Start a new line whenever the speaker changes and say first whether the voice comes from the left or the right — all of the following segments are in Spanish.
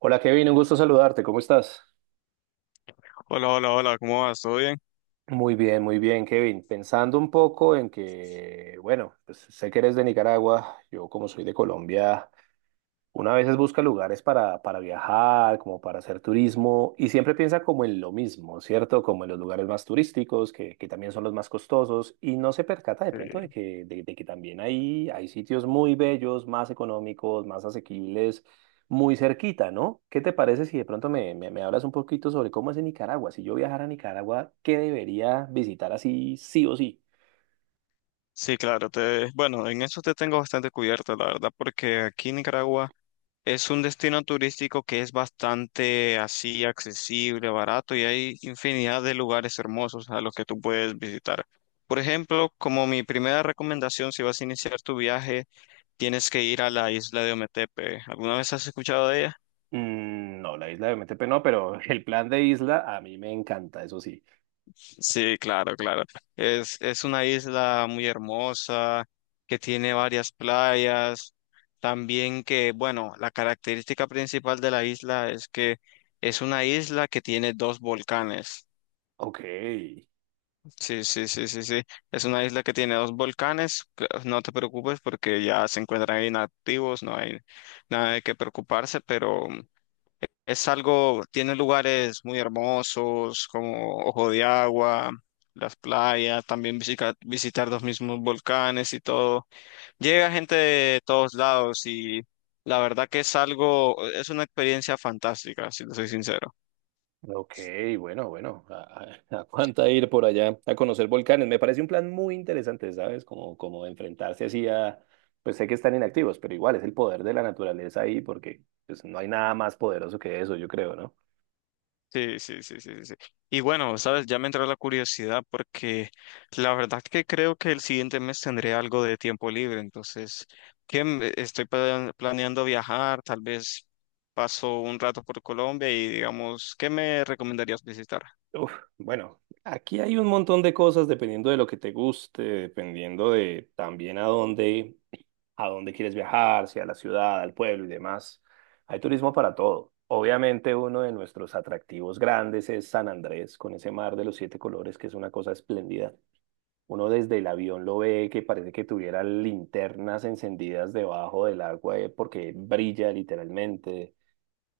right: Hola Kevin, un gusto saludarte, ¿cómo estás?
left: Hola, hola, hola, ¿cómo vas? ¿Todo bien?
right: Muy bien, Kevin. Pensando un poco en que, bueno, pues sé que eres de Nicaragua, yo como soy de Colombia, una a veces busca lugares para viajar, como para hacer turismo, y siempre piensa como en lo mismo, ¿cierto? Como en los lugares más turísticos, que también son los más costosos, y no se percata de pronto de
left: Sí,
right: de que también hay sitios muy bellos, más económicos, más asequibles, muy cerquita, ¿no? ¿Qué te parece si de pronto me hablas un poquito sobre cómo es en Nicaragua? Si yo viajara a Nicaragua, ¿qué debería visitar así, sí o sí?
left: Sí, claro, bueno, en eso te tengo bastante cubierto, la verdad, porque aquí en Nicaragua es un destino turístico que es bastante así accesible, barato y hay infinidad de lugares hermosos a los que tú puedes visitar. Por ejemplo, como mi primera recomendación, si vas a iniciar tu viaje, tienes que ir a la isla de Ometepe. ¿Alguna vez has escuchado de ella?
right: No, la isla de Metepe no, pero el plan de isla a mí me encanta, eso sí.
left: Sí, claro, claro. Es una isla muy hermosa, que tiene varias playas. También que, bueno, la característica principal de la isla es que es una isla que tiene dos volcanes.
right: Ok.
left: Sí, sí, sí, sí, sí. Es una isla que tiene dos volcanes. No te preocupes porque ya se encuentran inactivos, no hay nada de qué preocuparse, pero es algo, tiene lugares muy hermosos como Ojo de Agua, las playas, también visitar los mismos volcanes y todo. Llega gente de todos lados y la verdad que es algo, es una experiencia fantástica, si te soy sincero.
right: Ok, bueno, bueno, aguanta ir por allá a conocer volcanes. Me parece un plan muy interesante, ¿sabes? Como, como enfrentarse así a, pues sé que están inactivos, pero igual es el poder de la naturaleza ahí porque pues, no hay nada más poderoso que eso, yo creo, ¿no?
left: Sí, sí, sí, sí, sí. Sí. Y bueno, sabes, ya me entró la curiosidad porque la verdad que creo que el siguiente mes tendré algo de tiempo libre, entonces, estoy planeando viajar, tal vez paso un rato por Colombia y digamos, ¿qué me recomendarías visitar?
right: Uf, bueno, aquí hay un montón de cosas dependiendo de lo que te guste, dependiendo de también a dónde, a dónde quieres viajar, si a la ciudad, al pueblo y demás. Hay turismo para todo. Obviamente uno de nuestros atractivos grandes es San Andrés, con ese mar de los siete colores, que es una cosa espléndida. Uno desde el avión lo ve que parece que tuviera linternas encendidas debajo del agua porque brilla literalmente.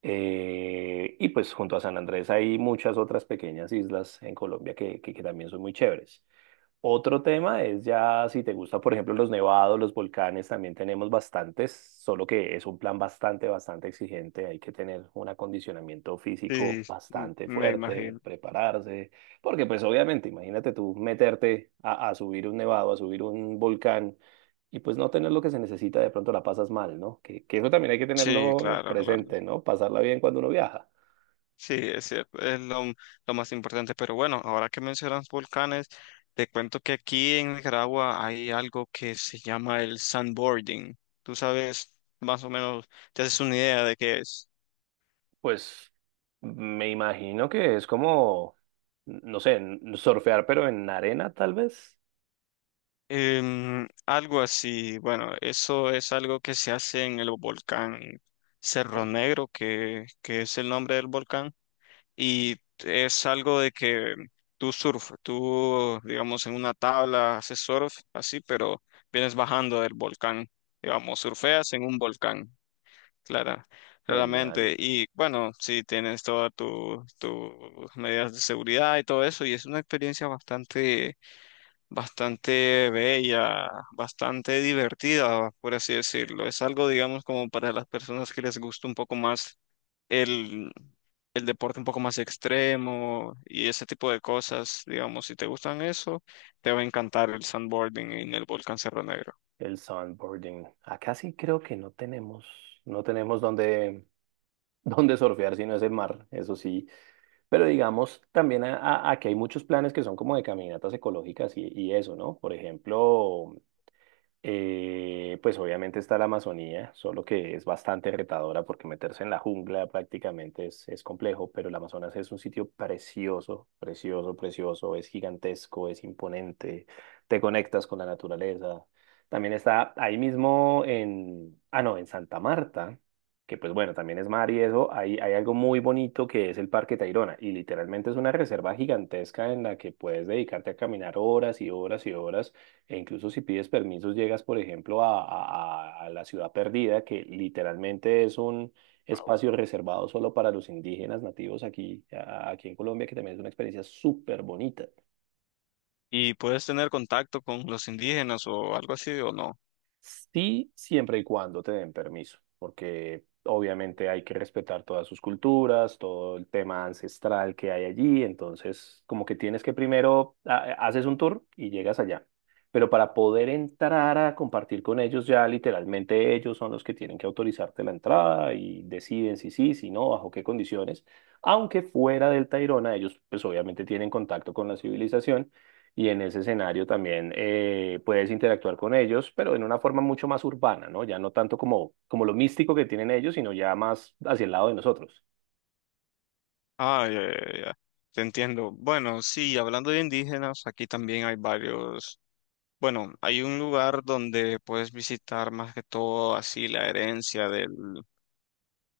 right: Y pues junto a San Andrés hay muchas otras pequeñas islas en Colombia que también son muy chéveres. Otro tema es ya si te gusta, por ejemplo, los nevados, los volcanes, también tenemos bastantes, solo que es un plan bastante exigente. Hay que tener un acondicionamiento físico
left: Sí,
right: bastante
left: me
right: fuerte,
left: imagino.
right: prepararse, porque pues obviamente, imagínate tú meterte a subir un nevado, a subir un volcán y pues no tener lo que se necesita, de pronto la pasas mal, ¿no? Que eso también hay que
left: Sí,
right: tenerlo
left: claro, claro.
right: presente, ¿no? Pasarla bien cuando uno viaja.
left: Sí, es cierto, es lo más importante. Pero bueno, ahora que mencionas volcanes, te cuento que aquí en Nicaragua hay algo que se llama el sandboarding. Tú sabes, más o menos, te haces una idea de qué es.
right: Pues me imagino que es como, no sé, surfear, pero en arena tal vez.
left: Algo así, bueno, eso es algo que se hace en el volcán Cerro
right: Ok.
left: Negro, que es el nombre del volcán. Y es algo de que tú, digamos, en una tabla haces surf, así, pero vienes bajando del volcán, digamos, surfeas en un volcán, clara, claramente.
right: Genial.
left: Y bueno, sí, tienes todas tus medidas de seguridad y todo eso, y es una experiencia bastante, bastante bella, bastante divertida, por así decirlo. Es algo, digamos, como para las personas que les gusta un poco más el, el deporte un poco más extremo y ese tipo de cosas, digamos, si te gustan eso, te va a encantar el sandboarding en el volcán Cerro Negro.
right: El sandboarding. Acá sí creo que no tenemos, no tenemos donde, donde surfear, sino es el mar, eso sí. Pero digamos, también aquí hay muchos planes que son como de caminatas ecológicas y eso, ¿no? Por ejemplo, pues obviamente está la Amazonía, solo que es bastante retadora porque meterse en la jungla prácticamente es complejo, pero el Amazonas es un sitio precioso, precioso, precioso, es gigantesco, es imponente, te conectas con la naturaleza. También está ahí mismo en, ah no, en Santa Marta, que pues bueno, también es mar y eso, hay algo muy bonito que es el Parque Tayrona y literalmente es una reserva gigantesca en la que puedes dedicarte a caminar horas y horas y horas e incluso si pides permisos, llegas, por ejemplo, la ciudad perdida, que literalmente es un espacio reservado solo para los indígenas nativos aquí, aquí en Colombia, que también es una experiencia súper bonita.
left: ¿Y puedes tener contacto con los indígenas o algo así o no?
right: Sí, siempre y cuando te den permiso, porque obviamente hay que respetar todas sus culturas, todo el tema ancestral que hay allí, entonces como que tienes que primero haces un tour y llegas allá. Pero para poder entrar a compartir con ellos ya literalmente ellos son los que tienen que autorizarte la entrada y deciden si sí, si no, bajo qué condiciones. Aunque fuera del Tayrona ellos pues obviamente tienen contacto con la civilización y en ese escenario también puedes interactuar con ellos, pero en una forma mucho más urbana, ¿no? Ya no tanto como, como lo místico que tienen ellos, sino ya más hacia el lado de nosotros.
left: Ah, ya, ya, ya. Te entiendo. Bueno, sí, hablando de indígenas, aquí también hay varios. Bueno, hay un lugar donde puedes visitar más que todo así la herencia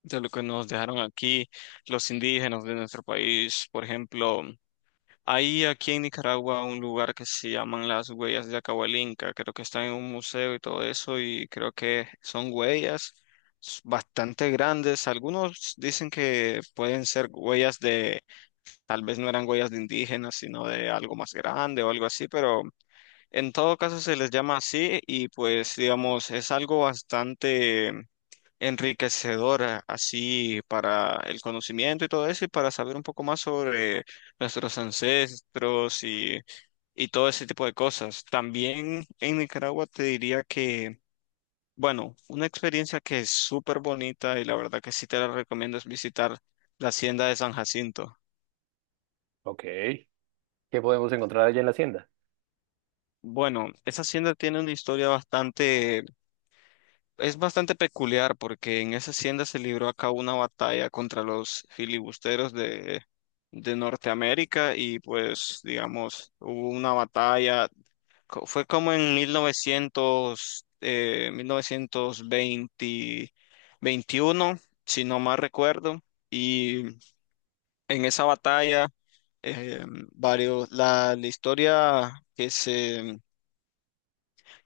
left: de lo que nos dejaron aquí los indígenas de nuestro país. Por ejemplo, hay aquí en Nicaragua un lugar que se llaman las huellas de Acahualinca, creo que está en un museo y todo eso, y creo que son huellas bastante grandes. Algunos dicen que pueden ser huellas tal vez no eran huellas de indígenas, sino de algo más grande o algo así, pero en todo caso se les llama así y pues digamos, es algo bastante enriquecedora así para el conocimiento y todo eso y para saber un poco más sobre nuestros ancestros y todo ese tipo de cosas. También en Nicaragua te diría que, bueno, una experiencia que es súper bonita y la verdad que sí te la recomiendo es visitar la hacienda de San Jacinto.
right: Ok. ¿Qué podemos encontrar allá en la hacienda?
left: Bueno, esa hacienda tiene una historia bastante Es bastante peculiar porque en esa hacienda se libró a cabo una batalla contra los filibusteros de Norteamérica y pues digamos hubo una batalla, fue como en 1900, 1920 21 si no mal recuerdo, y en esa batalla eh, varios, la historia que se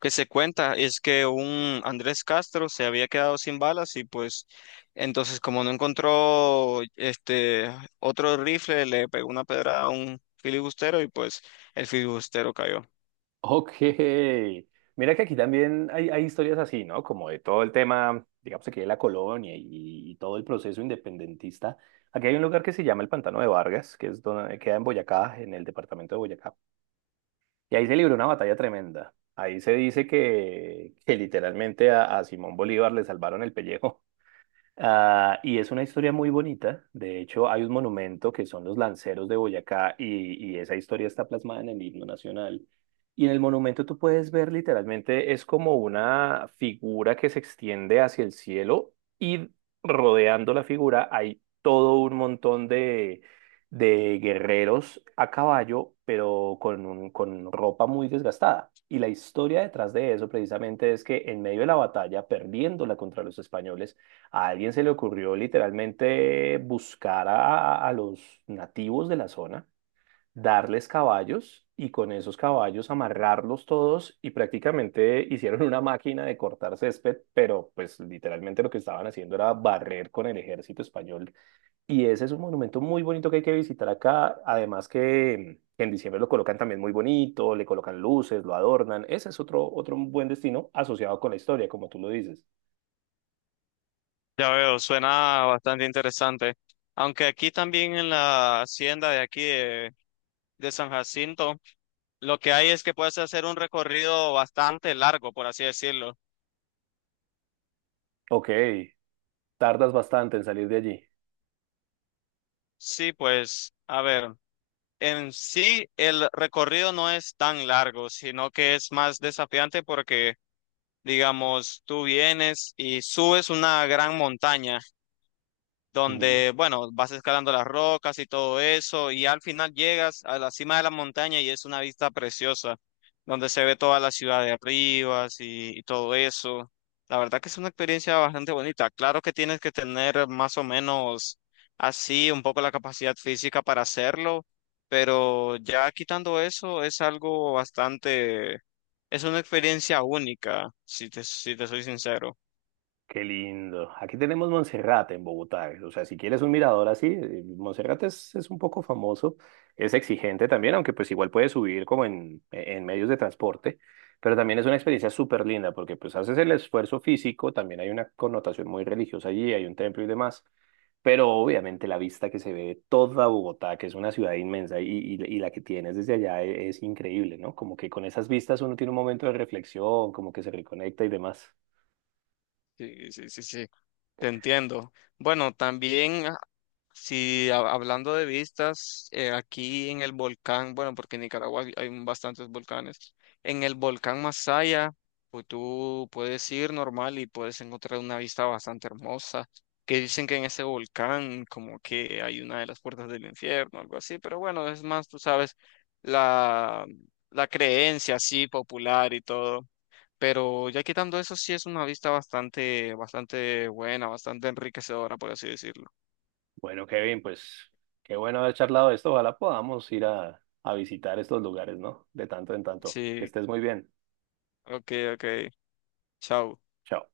left: que se cuenta es que un Andrés Castro se había quedado sin balas y pues entonces como no encontró este otro rifle le pegó una pedrada a un filibustero y pues el filibustero cayó.
right: Ok. Mira que aquí también hay historias así, ¿no? Como de todo el tema, digamos aquí de la colonia y todo el proceso independentista. Aquí hay un lugar que se llama el Pantano de Vargas, que es donde, queda en Boyacá, en el departamento de Boyacá. Y ahí se libró una batalla tremenda. Ahí se dice que literalmente a Simón Bolívar le salvaron el pellejo. Ah, y es una historia muy bonita. De hecho, hay un monumento que son los lanceros de Boyacá y esa historia está plasmada en el himno nacional. Y en el monumento tú puedes ver literalmente, es como una figura que se extiende hacia el cielo y rodeando la figura hay todo un montón de guerreros a caballo, pero con, con ropa muy desgastada. Y la historia detrás de eso precisamente es que en medio de la batalla, perdiéndola contra los españoles, a alguien se le ocurrió literalmente buscar a los nativos de la zona, darles caballos y con esos caballos amarrarlos todos y prácticamente hicieron una máquina de cortar césped, pero pues literalmente lo que estaban haciendo era barrer con el ejército español. Y ese es un monumento muy bonito que hay que visitar acá, además que en diciembre lo colocan también muy bonito, le colocan luces, lo adornan. Ese es otro, otro buen destino asociado con la historia, como tú lo dices.
left: Ya veo, suena bastante interesante. Aunque aquí también en la hacienda de aquí de San Jacinto lo que hay es que puedes hacer un recorrido bastante largo, por así decirlo.
right: Ok, tardas bastante en salir de allí.
left: Sí, pues, a ver. En sí, el recorrido no es tan largo, sino que es más desafiante porque, digamos, tú vienes y subes una gran montaña
right: Ujú.
left: donde, bueno, vas escalando las rocas y todo eso, y al final llegas a la cima de la montaña y es una vista preciosa, donde se ve toda la ciudad de arriba y todo eso. La verdad que es una experiencia bastante bonita. Claro que tienes que tener más o menos así un poco la capacidad física para hacerlo, pero ya quitando eso es algo bastante, es una experiencia única, si te soy sincero.
right: Qué lindo. Aquí tenemos Monserrate en Bogotá. O sea, si quieres un mirador así, Monserrate es un poco famoso. Es exigente también, aunque pues igual puedes subir como en, en medios de transporte. Pero también es una experiencia súper linda porque pues haces el esfuerzo físico, también hay una connotación muy religiosa allí, hay un templo y demás. Pero obviamente la vista que se ve de toda Bogotá, que es una ciudad inmensa y la que tienes desde allá es increíble, ¿no? Como que con esas vistas uno tiene un momento de reflexión, como que se reconecta y demás.
left: Sí, sí, sí, sí. Te entiendo. Bueno, también si hablando de vistas, aquí en el volcán, bueno, porque en Nicaragua hay bastantes volcanes, en el volcán Masaya, pues tú puedes ir normal y puedes encontrar una vista bastante hermosa, que dicen que en ese volcán como que hay una de las puertas del infierno, algo así, pero bueno, es más, tú sabes, la, la creencia así popular y todo. Pero ya quitando eso, sí es una vista bastante, bastante buena, bastante enriquecedora, por así decirlo.
right: Bueno, Kevin, pues qué bueno haber charlado de esto. Ojalá podamos ir a visitar estos lugares, ¿no? De tanto en tanto. Que
left: Sí,
right: estés muy bien.
left: ok, ok. Chao.
right: Chao.